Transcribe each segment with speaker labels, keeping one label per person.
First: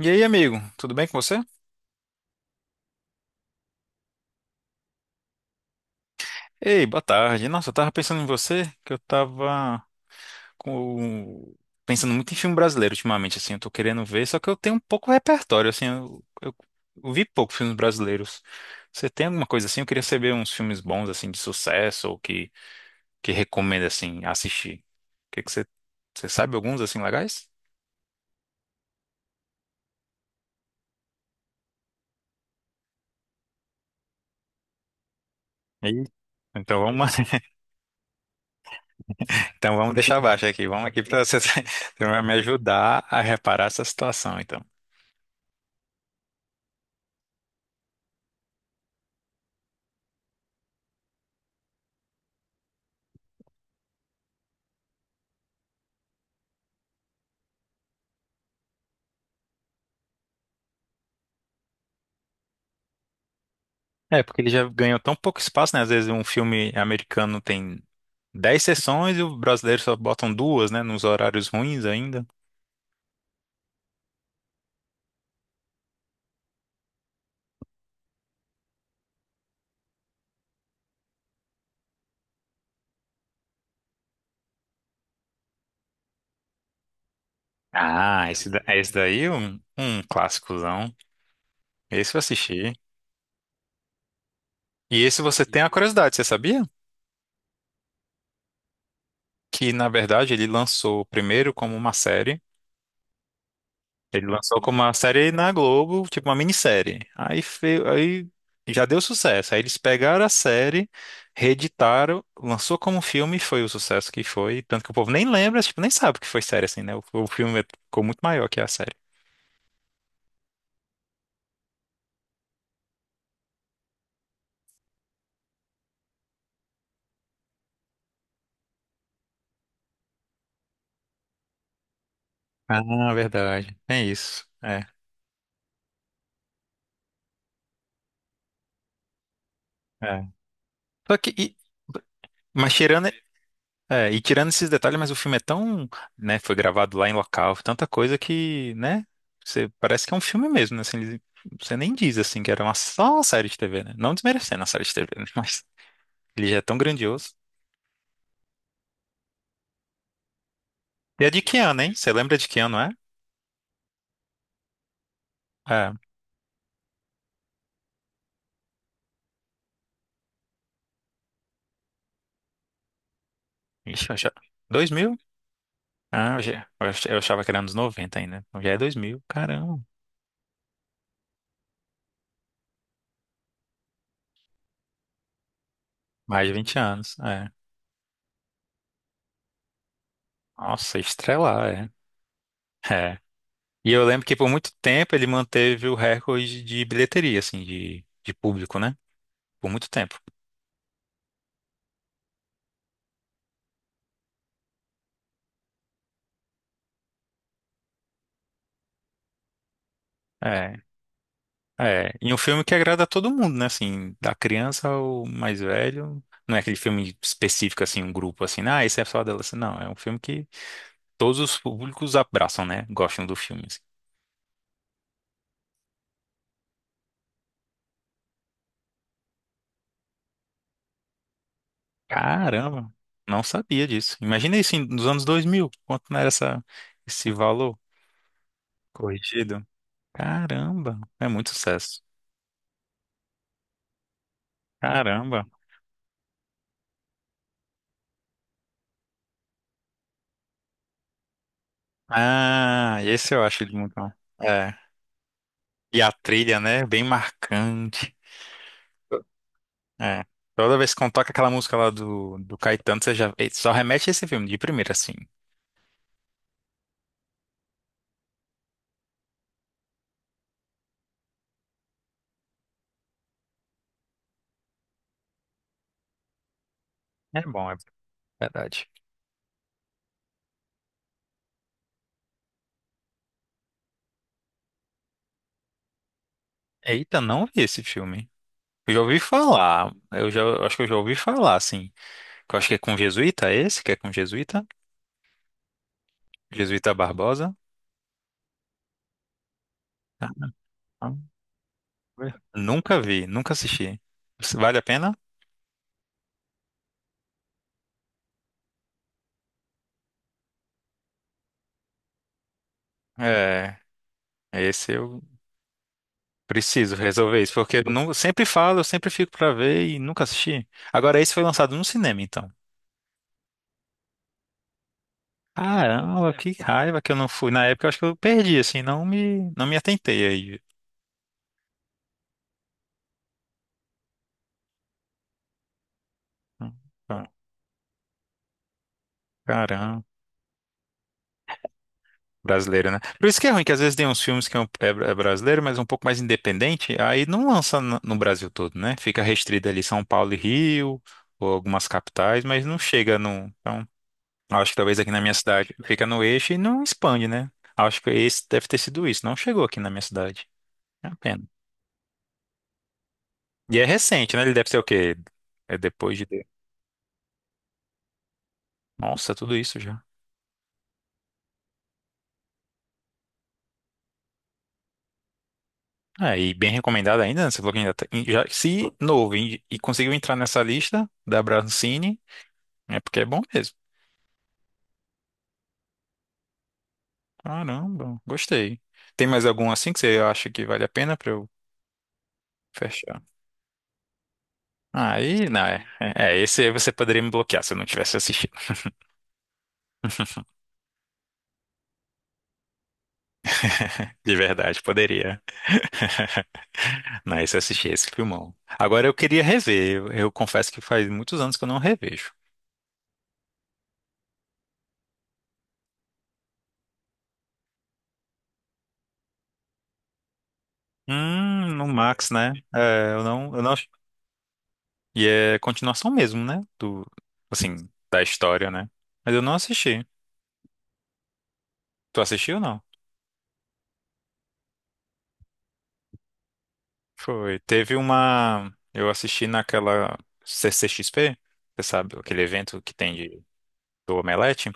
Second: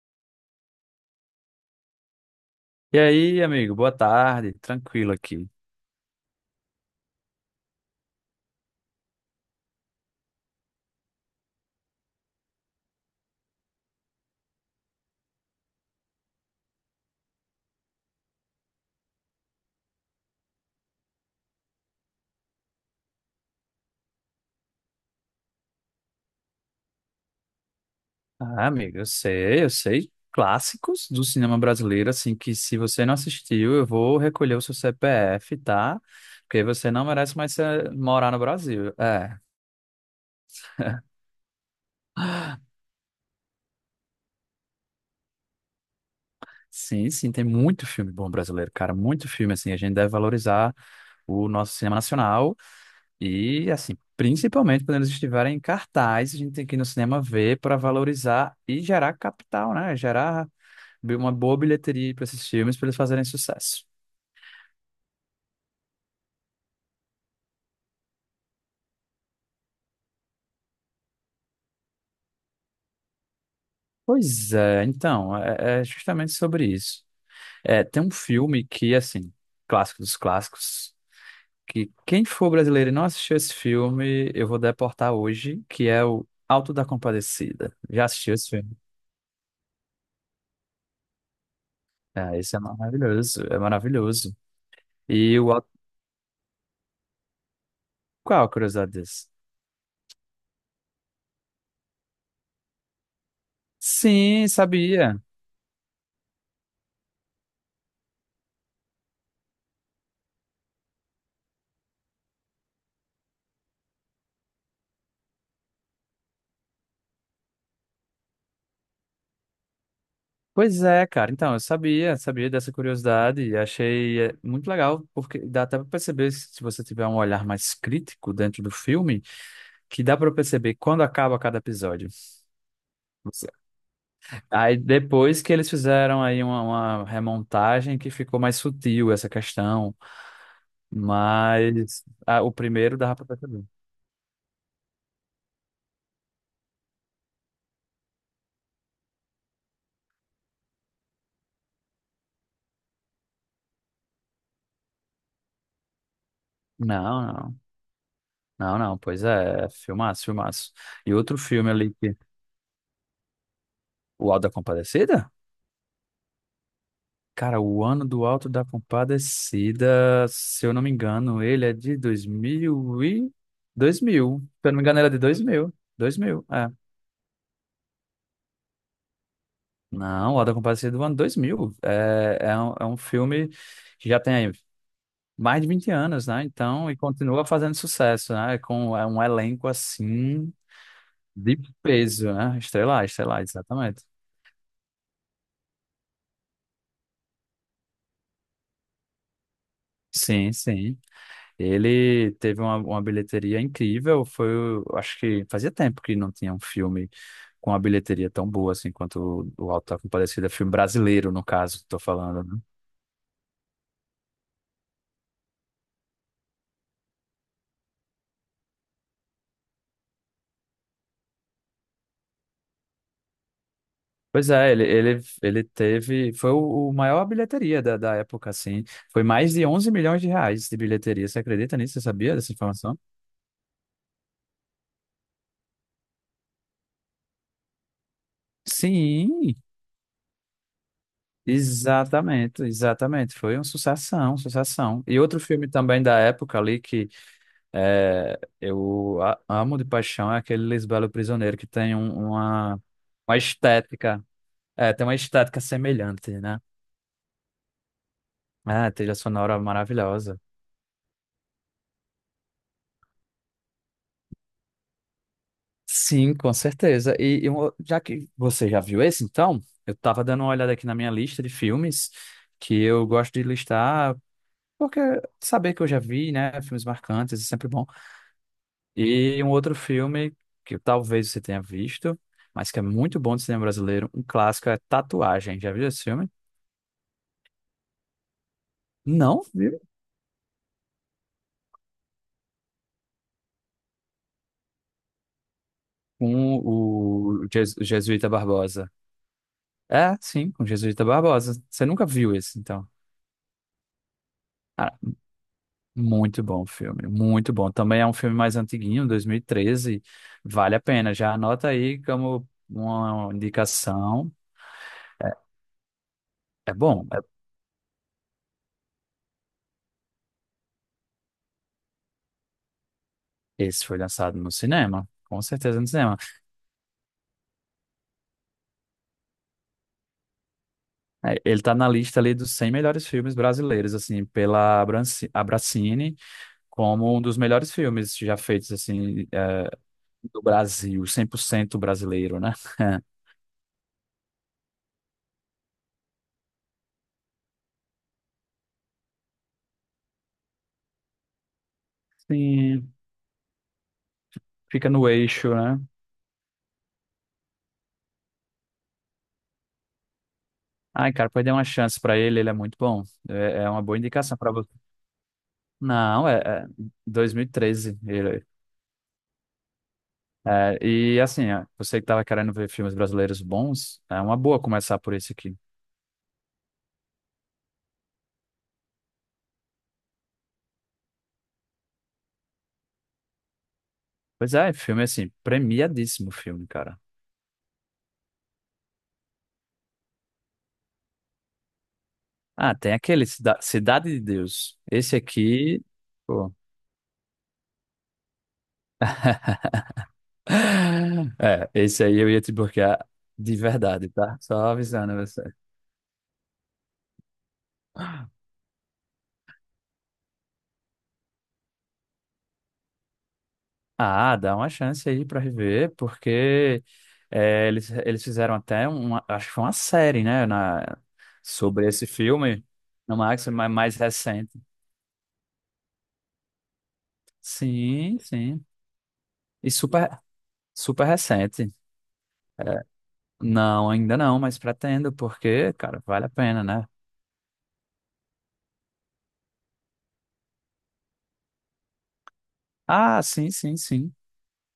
Speaker 1: E aí, amigo, tudo bem com você?
Speaker 2: E aí, amigo, boa tarde, tranquilo aqui.
Speaker 1: Ei, boa tarde. Nossa, eu tava pensando em você, que eu tava com... pensando muito em filme brasileiro ultimamente, assim, eu tô querendo ver, só que eu tenho um pouco repertório, assim, eu vi pouco filmes brasileiros. Você tem alguma coisa assim? Eu queria saber uns filmes bons, assim, de sucesso, ou que recomenda, assim, assistir. O que que você... Você sabe alguns, assim, legais?
Speaker 2: Ah, amigo, eu sei clássicos do cinema brasileiro, assim, que se você não assistiu, eu vou recolher o seu CPF, tá?
Speaker 1: Ih.
Speaker 2: Porque
Speaker 1: Então
Speaker 2: você não
Speaker 1: vamos,
Speaker 2: merece mais morar no Brasil. É,
Speaker 1: então vamos deixar abaixo aqui, vamos aqui pra você, você vai me ajudar a reparar essa situação, então.
Speaker 2: sim, sim, tem muito filme bom brasileiro, cara, muito filme, assim, a gente deve valorizar o nosso cinema nacional e, assim, principalmente quando eles estiverem em cartaz, a gente tem que ir no cinema ver para valorizar e gerar capital, né? Gerar uma boa bilheteria para esses filmes para eles fazerem sucesso.
Speaker 1: É, porque ele já ganhou tão pouco espaço, né? Às vezes um filme americano tem 10 sessões e o brasileiro só botam duas, né? Nos horários ruins ainda.
Speaker 2: Pois é, então, é justamente sobre isso. É, tem um filme que, assim, clássico dos clássicos, que quem for brasileiro e não assistiu esse filme, eu vou deportar hoje, que é o Alto da Compadecida. Já
Speaker 1: Ah,
Speaker 2: assistiu esse
Speaker 1: esse,
Speaker 2: filme?
Speaker 1: esse daí é um clássicozão. Esse eu
Speaker 2: É, esse é
Speaker 1: assisti.
Speaker 2: maravilhoso, é maravilhoso.
Speaker 1: E esse
Speaker 2: E
Speaker 1: você
Speaker 2: o...
Speaker 1: tem
Speaker 2: Alto-
Speaker 1: a curiosidade, você sabia?
Speaker 2: Qual a curiosidade desse?
Speaker 1: Que, na verdade, ele lançou primeiro como uma série. Ele
Speaker 2: Sim,
Speaker 1: lançou como uma
Speaker 2: sabia.
Speaker 1: série na Globo, tipo uma minissérie. Aí, aí já deu sucesso. Aí eles pegaram a série, reeditaram, lançou como um filme e foi o sucesso que foi. Tanto que o povo nem lembra, tipo, nem sabe que foi série assim, né? O filme é, ficou muito maior que a série.
Speaker 2: Pois é, cara. Então, eu sabia dessa curiosidade e achei muito legal, porque dá até para perceber, se você tiver um olhar mais crítico dentro do filme, que dá para perceber quando acaba cada episódio.
Speaker 1: Ah,
Speaker 2: Você-
Speaker 1: verdade. É isso.
Speaker 2: Aí
Speaker 1: É.
Speaker 2: depois que eles fizeram aí uma remontagem que ficou mais sutil essa questão,
Speaker 1: É. Só que,
Speaker 2: mas o
Speaker 1: mas
Speaker 2: primeiro
Speaker 1: tirando,
Speaker 2: dava para perceber.
Speaker 1: é, e tirando esses detalhes, mas o filme é tão, né, foi gravado lá em local, tanta coisa que, né, você parece que é um filme mesmo, né, assim, ele- você nem diz, assim, que era uma, só uma série de TV, né, não desmerecendo a série de TV, né, mas ele já é tão
Speaker 2: Não,
Speaker 1: grandioso.
Speaker 2: não, não, não. Pois é, filmaço, filmaço. E
Speaker 1: E é
Speaker 2: outro
Speaker 1: de que
Speaker 2: filme
Speaker 1: ano,
Speaker 2: ali,
Speaker 1: hein? Você
Speaker 2: que-
Speaker 1: lembra de que ano, é?
Speaker 2: O Auto da Compadecida?
Speaker 1: É,
Speaker 2: Cara, o ano do Alto da Compadecida, se eu não me engano, ele é de 2000 e
Speaker 1: ixi, eu já,
Speaker 2: 2000. Se eu não me engano, era
Speaker 1: 2000?
Speaker 2: de dois mil dois
Speaker 1: Ah, eu,
Speaker 2: mil,
Speaker 1: já-
Speaker 2: é.
Speaker 1: eu achava que era anos 90 ainda, então já é 2000? Caramba,
Speaker 2: Não, o Alto da Compadecida é do ano 2000. É um filme que já tem aí mais de 20 anos, né?
Speaker 1: mais de 20
Speaker 2: Então, e
Speaker 1: anos,
Speaker 2: continua
Speaker 1: é.
Speaker 2: fazendo sucesso, né? Com é um elenco assim
Speaker 1: Nossa,
Speaker 2: de
Speaker 1: estrela, é.
Speaker 2: peso, né? Estelar,
Speaker 1: É.
Speaker 2: estelar,
Speaker 1: E
Speaker 2: exatamente.
Speaker 1: eu lembro que por muito tempo ele manteve o recorde de bilheteria, assim, de público, né? Por muito tempo.
Speaker 2: Sim, sim. Ele teve uma bilheteria incrível, foi, acho que fazia tempo que não tinha um filme com uma bilheteria tão boa assim quanto o Auto da Compadecida, filme
Speaker 1: É,
Speaker 2: brasileiro, no caso, que tô
Speaker 1: é. E um
Speaker 2: falando, né?
Speaker 1: filme que agrada a todo mundo, né? Assim, da criança ao mais velho. Não é aquele filme específico, assim, um grupo, assim, ah, esse é só adolescente. Não, é um filme que todos os públicos abraçam, né? Gostam do filme, assim.
Speaker 2: Pois é, ele teve, foi o maior bilheteria da época, assim, foi mais de 11 milhões de reais de bilheteria, você acredita nisso? Você sabia dessa
Speaker 1: Caramba,
Speaker 2: informação?
Speaker 1: não sabia disso. Imagina isso em- nos anos 2000 quanto não era essa, esse valor
Speaker 2: Sim,
Speaker 1: corrigido. Caramba, é muito sucesso.
Speaker 2: exatamente, exatamente, foi uma sucessão, sucessão. E outro
Speaker 1: Caramba.
Speaker 2: filme também da época ali. É, eu amo de paixão é aquele Lisbelo Prisioneiro que tem um- uma,
Speaker 1: Ah, esse
Speaker 2: uma
Speaker 1: eu acho ele muito bom.
Speaker 2: estética,
Speaker 1: É.
Speaker 2: é, tem uma estética
Speaker 1: E a
Speaker 2: semelhante,
Speaker 1: trilha,
Speaker 2: né?
Speaker 1: né? Bem marcante.
Speaker 2: É, trilha sonora
Speaker 1: É.
Speaker 2: maravilhosa.
Speaker 1: Toda vez que eu toco aquela música lá do, do Caetano, você já ele só remete a esse filme de primeira, assim.
Speaker 2: Sim, com certeza. E já que você já viu esse, então, eu tava dando uma olhada aqui na minha lista de filmes que eu gosto de listar, porque saber que eu já vi, né? Filmes marcantes
Speaker 1: É
Speaker 2: é sempre
Speaker 1: bom, é
Speaker 2: bom.
Speaker 1: verdade.
Speaker 2: E um outro filme que talvez você tenha visto, mas que é muito bom de cinema brasileiro, um clássico é Tatuagem. Já viu esse filme?
Speaker 1: Eita, não vi esse filme. Eu já ouvi
Speaker 2: Não, viu?
Speaker 1: falar. Eu já, eu acho que eu já ouvi falar, assim. Que eu acho que é com jesuíta, é esse que é com jesuíta?
Speaker 2: Com
Speaker 1: Jesuíta
Speaker 2: o
Speaker 1: Barbosa?
Speaker 2: Jesuíta Barbosa. É, sim, com o Jesuíta
Speaker 1: Ah.
Speaker 2: Barbosa. Você nunca viu esse, então.
Speaker 1: Nunca vi, nunca assisti. Vale a
Speaker 2: Cara,
Speaker 1: pena?
Speaker 2: muito bom o filme, muito bom. Também é um filme mais antiguinho, 2013. Vale a pena. Já anota aí como uma
Speaker 1: É,
Speaker 2: indicação.
Speaker 1: esse eu
Speaker 2: É é
Speaker 1: preciso
Speaker 2: bom.
Speaker 1: resolver isso, porque eu não, sempre falo, eu sempre fico pra ver e nunca assisti. Agora, esse foi lançado no cinema, então.
Speaker 2: Esse foi lançado no cinema, com certeza no cinema.
Speaker 1: Caramba, que raiva que eu não fui. Na época, eu acho que eu perdi, assim, não me, não me atentei aí.
Speaker 2: É, ele tá na lista ali dos 100 melhores filmes brasileiros, assim, pela Abracine, como um dos melhores filmes já feitos, assim, é,
Speaker 1: Caramba,
Speaker 2: do Brasil, 100% brasileiro, né?
Speaker 1: brasileiro, né? Por isso que é ruim, que às vezes tem uns filmes que é, é é brasileiro, mas um pouco mais independente, aí não lança no, no Brasil todo, né? Fica restrito ali São Paulo e Rio, ou algumas capitais, mas não
Speaker 2: Sim,
Speaker 1: chega num. Acho que
Speaker 2: fica
Speaker 1: talvez
Speaker 2: no
Speaker 1: aqui na minha
Speaker 2: eixo,
Speaker 1: cidade
Speaker 2: né?
Speaker 1: fica no eixo e não expande, né? Acho que esse deve ter sido isso. Não chegou aqui na minha cidade. É
Speaker 2: Ai,
Speaker 1: uma
Speaker 2: cara,
Speaker 1: pena.
Speaker 2: pode dar uma chance pra ele, ele é muito bom. É
Speaker 1: E
Speaker 2: uma
Speaker 1: é
Speaker 2: boa
Speaker 1: recente,
Speaker 2: indicação
Speaker 1: né?
Speaker 2: pra
Speaker 1: Ele deve
Speaker 2: você.
Speaker 1: ser o quê? É depois de.
Speaker 2: Não, é 2013. Ele,
Speaker 1: Nossa, tudo isso já.
Speaker 2: é, e assim, ó, você que tava querendo ver filmes brasileiros bons, é uma boa começar por esse aqui.
Speaker 1: É, e bem recomendado ainda, né? Você falou que ainda tá... e já, se novo e conseguiu entrar nessa lista da Brancine, é porque é bom mesmo.
Speaker 2: Pois é, filme assim, premiadíssimo filme, cara.
Speaker 1: Caramba, gostei. Tem mais algum assim que você acha que vale a pena pra eu
Speaker 2: Ah, tem
Speaker 1: fechar?
Speaker 2: aquele Cidade de Deus. Esse
Speaker 1: Aí, não,
Speaker 2: aqui. Pô.
Speaker 1: esse aí você poderia me bloquear se eu não tivesse assistido.
Speaker 2: É, esse aí eu ia te bloquear de verdade,
Speaker 1: De
Speaker 2: tá? Só
Speaker 1: verdade,
Speaker 2: avisando você.
Speaker 1: poderia. Não, esse eu assisti, esse filmão. Agora eu queria rever. Eu confesso que faz muitos anos que eu não revejo.
Speaker 2: Ah, dá uma chance aí pra rever, porque eles fizeram até uma, acho que foi uma série, né, na,
Speaker 1: No
Speaker 2: sobre esse
Speaker 1: Max, né?
Speaker 2: filme,
Speaker 1: É,
Speaker 2: no Max,
Speaker 1: eu
Speaker 2: mas
Speaker 1: não.
Speaker 2: mais recente.
Speaker 1: E é continuação mesmo, né? Do, assim,
Speaker 2: Sim,
Speaker 1: da
Speaker 2: sim.
Speaker 1: história, né? Mas eu não
Speaker 2: E
Speaker 1: assisti.
Speaker 2: super, super recente.
Speaker 1: Tu assistiu ou não?
Speaker 2: É, não, ainda não, mas pretendo, porque, cara, vale a pena, né?
Speaker 1: Foi. Teve uma. Eu assisti naquela CCXP, você sabe, aquele evento que tem
Speaker 2: Ah,
Speaker 1: de,
Speaker 2: sim, sim, sim.
Speaker 1: do Omelete.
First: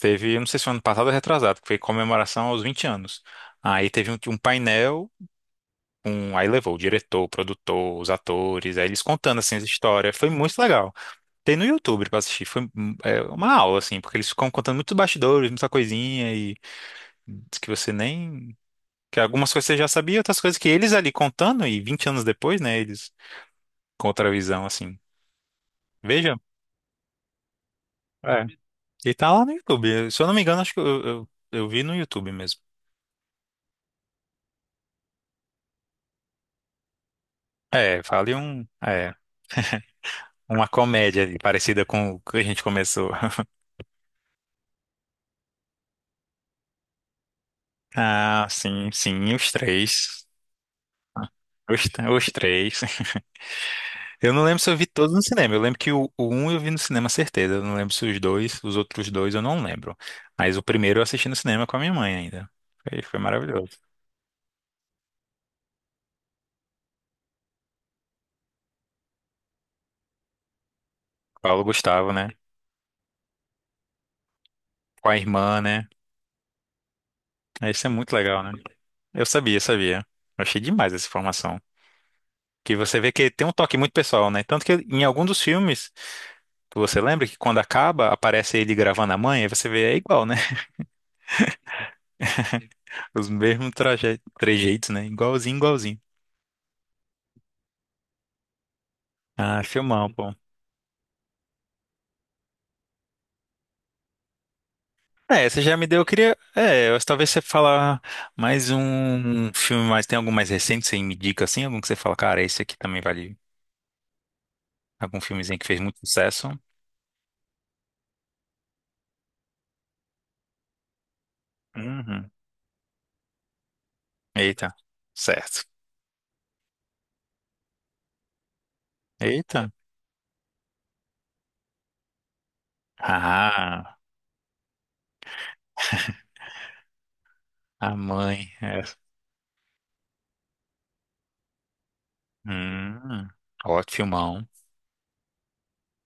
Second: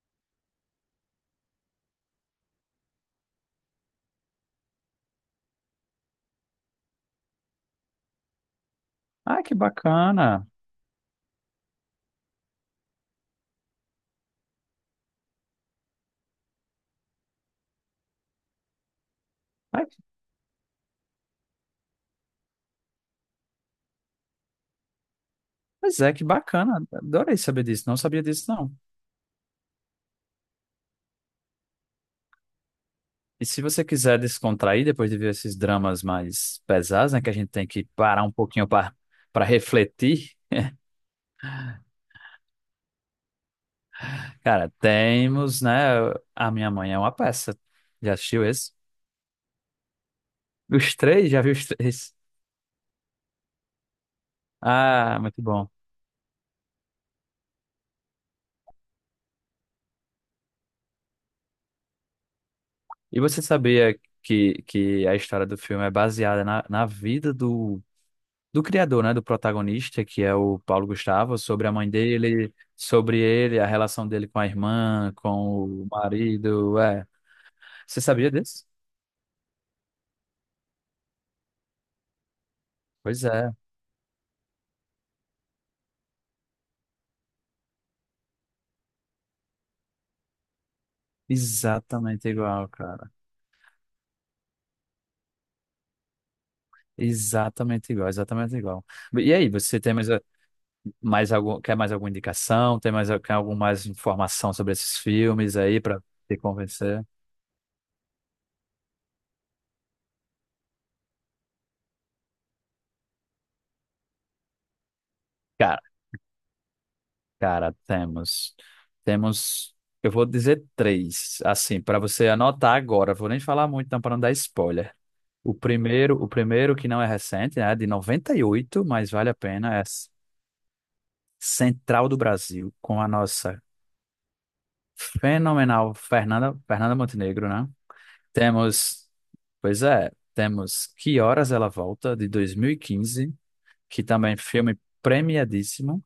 Speaker 1: Teve, eu não sei se foi ano passado ou retrasado, que foi comemoração aos 20 anos. Aí teve um painel. Um, aí levou o diretor, o produtor, os atores, aí eles contando
Speaker 2: Ah, que
Speaker 1: assim as histórias. Foi
Speaker 2: bacana.
Speaker 1: muito legal. Tem no YouTube pra assistir. Foi uma aula assim, porque eles ficam contando muitos bastidores, muita coisinha e diz que você nem, que algumas coisas você
Speaker 2: Ah,
Speaker 1: já sabia, outras coisas que eles ali contando e 20 anos depois, né, eles com outra visão assim.
Speaker 2: pois é, que
Speaker 1: Veja,
Speaker 2: bacana. Adorei saber disso. Não sabia
Speaker 1: é.
Speaker 2: disso, não.
Speaker 1: E tá lá no YouTube. Se eu não me engano, acho que eu vi no YouTube mesmo.
Speaker 2: E se você quiser descontrair depois de ver esses dramas mais pesados, né, que a gente tem que
Speaker 1: É,
Speaker 2: parar um
Speaker 1: fale um,
Speaker 2: pouquinho para
Speaker 1: é,
Speaker 2: para refletir,
Speaker 1: uma comédia ali, parecida com o que a gente começou.
Speaker 2: cara, temos, né? A Minha Mãe é uma peça. Já assistiu
Speaker 1: Ah,
Speaker 2: esse?
Speaker 1: sim, sim, os três.
Speaker 2: Os três? Já viu os
Speaker 1: Os,
Speaker 2: três?
Speaker 1: os três. Eu não lembro se eu vi todos
Speaker 2: Ah,
Speaker 1: no
Speaker 2: muito
Speaker 1: cinema. Eu
Speaker 2: bom.
Speaker 1: lembro que o um eu vi no cinema, certeza. Eu não lembro se os dois, os outros dois eu não lembro. Mas o primeiro eu assisti no cinema com a minha mãe ainda. Foi, foi
Speaker 2: E você
Speaker 1: maravilhoso.
Speaker 2: sabia que a história do filme é baseada na vida do criador, né, do protagonista, que é o Paulo Gustavo,
Speaker 1: Paulo
Speaker 2: sobre a mãe
Speaker 1: Gustavo, né?
Speaker 2: dele, sobre ele, a relação dele com a
Speaker 1: Com
Speaker 2: irmã,
Speaker 1: a
Speaker 2: com
Speaker 1: irmã, né?
Speaker 2: o marido, é.
Speaker 1: Isso é
Speaker 2: Você
Speaker 1: muito
Speaker 2: sabia
Speaker 1: legal, né?
Speaker 2: disso?
Speaker 1: Eu sabia, sabia. Eu achei demais essa informação. Que você vê
Speaker 2: Pois
Speaker 1: que tem um
Speaker 2: é,
Speaker 1: toque muito pessoal, né? Tanto que em algum dos filmes, você lembra que quando acaba, aparece ele gravando a mãe, aí você vê, é igual, né?
Speaker 2: exatamente igual, cara.
Speaker 1: Os mesmos trejeitos, né? Igualzinho, igualzinho.
Speaker 2: Exatamente igual, exatamente igual. E aí,
Speaker 1: Ah,
Speaker 2: você tem mais,
Speaker 1: filmão, pô.
Speaker 2: mais algum, quer mais alguma indicação? Tem mais, quer alguma mais informação sobre esses
Speaker 1: É,
Speaker 2: filmes
Speaker 1: você já
Speaker 2: aí
Speaker 1: me deu,
Speaker 2: para
Speaker 1: eu queria.
Speaker 2: te
Speaker 1: É,
Speaker 2: convencer?
Speaker 1: talvez você falar mais um filme, mas tem algum mais recente, você me indica assim? Algum que você fala, cara, esse aqui também vale. Algum filmezinho que fez muito sucesso?
Speaker 2: Cara, temos. Temos. Eu vou dizer três, assim, para você
Speaker 1: Uhum.
Speaker 2: anotar agora. Vou nem falar muito, não, para não dar
Speaker 1: Eita,
Speaker 2: spoiler. O
Speaker 1: certo.
Speaker 2: primeiro, o primeiro que não é recente, né, é de 98, mas vale a
Speaker 1: Eita.
Speaker 2: pena, é Central do Brasil, com a nossa
Speaker 1: Ah,
Speaker 2: fenomenal Fernanda Montenegro, né?
Speaker 1: a mãe. É.
Speaker 2: Temos, pois é, temos Que Horas Ela Volta, de dois mil e
Speaker 1: Hum,
Speaker 2: quinze,
Speaker 1: ótimo,
Speaker 2: que também é
Speaker 1: filmão.
Speaker 2: filme premiadíssimo.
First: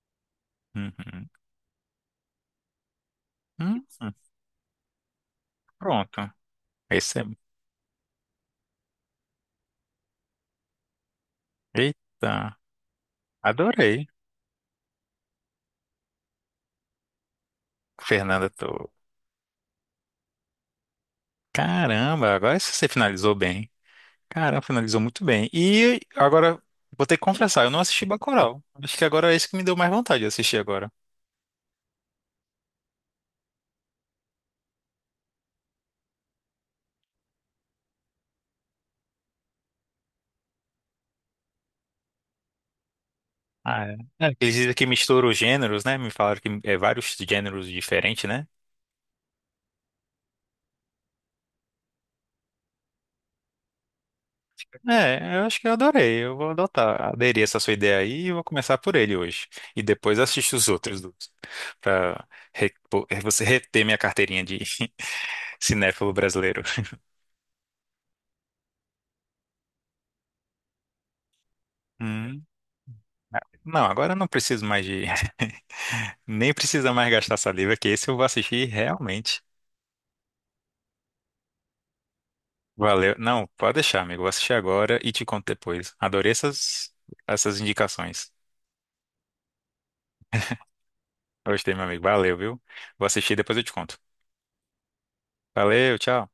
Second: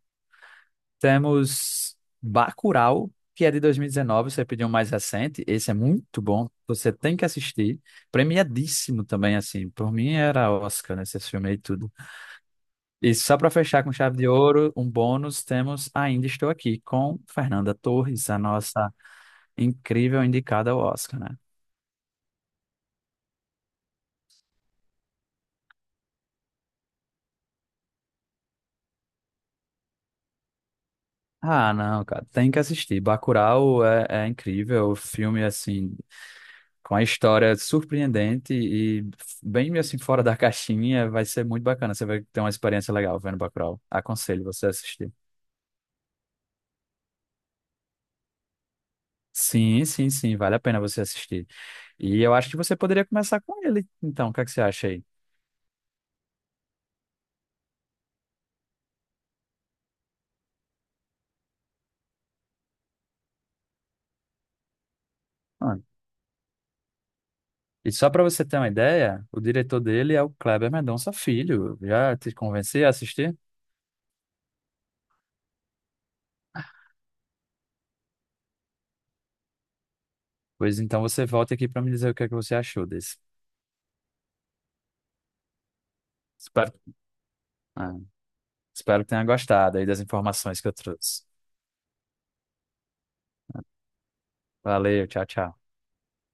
Speaker 1: Uhum.
Speaker 2: Temos Bacurau, que é de
Speaker 1: Hum,
Speaker 2: 2019, você pediu um mais recente. Esse é muito
Speaker 1: pronto.
Speaker 2: bom, você tem
Speaker 1: Esse é.
Speaker 2: que assistir. Premiadíssimo também, assim. Por mim era Oscar, né? Esse filme e tudo.
Speaker 1: Eita,
Speaker 2: E só para fechar com
Speaker 1: adorei.
Speaker 2: chave de ouro, um bônus, temos Ainda Estou Aqui com Fernanda Torres, a
Speaker 1: Fernanda, tô.
Speaker 2: nossa incrível indicada ao Oscar, né?
Speaker 1: Caramba, agora você finalizou bem. Caramba, finalizou muito bem. E agora, vou ter que confessar, eu não assisti Bacurau. Acho que agora é isso que me deu mais vontade de assistir agora.
Speaker 2: Ah, não, cara, tem que assistir. Bacurau é incrível, o filme, assim, com a história surpreendente e bem assim fora da caixinha, vai ser muito bacana. Você vai ter uma experiência legal vendo Bacurau.
Speaker 1: Ah, é. É,
Speaker 2: Aconselho
Speaker 1: eles
Speaker 2: você a
Speaker 1: dizem que
Speaker 2: assistir.
Speaker 1: mistura os gêneros, né? Me falaram que é vários gêneros diferentes, né?
Speaker 2: Sim, sim, sim, vale a pena você assistir. E eu acho que você poderia começar com ele, então, o que é que você acha aí?
Speaker 1: É, eu acho que eu adorei. Eu vou adotar, aderir essa sua ideia aí e vou começar por ele hoje. E depois assisto os outros dois, pra você reter minha carteirinha de
Speaker 2: Mano,
Speaker 1: cinéfilo brasileiro.
Speaker 2: e só para você ter uma ideia, o diretor dele é o Kleber Mendonça Filho. Já te convenci a assistir?
Speaker 1: Não, agora eu não preciso mais de. Nem precisa mais gastar saliva, que esse eu vou assistir realmente.
Speaker 2: Pois então você volta aqui para me dizer o que é que você achou
Speaker 1: Valeu.
Speaker 2: desse.
Speaker 1: Não, pode deixar, amigo. Vou assistir agora e te conto depois. Adorei
Speaker 2: Espero,
Speaker 1: essas, essas
Speaker 2: ah,
Speaker 1: indicações.
Speaker 2: Espero que tenha gostado aí das informações que eu trouxe.
Speaker 1: Gostei, meu amigo. Valeu, viu? Vou assistir e depois eu te conto.
Speaker 2: Valeu, tchau, tchau.
Speaker 1: Valeu, tchau.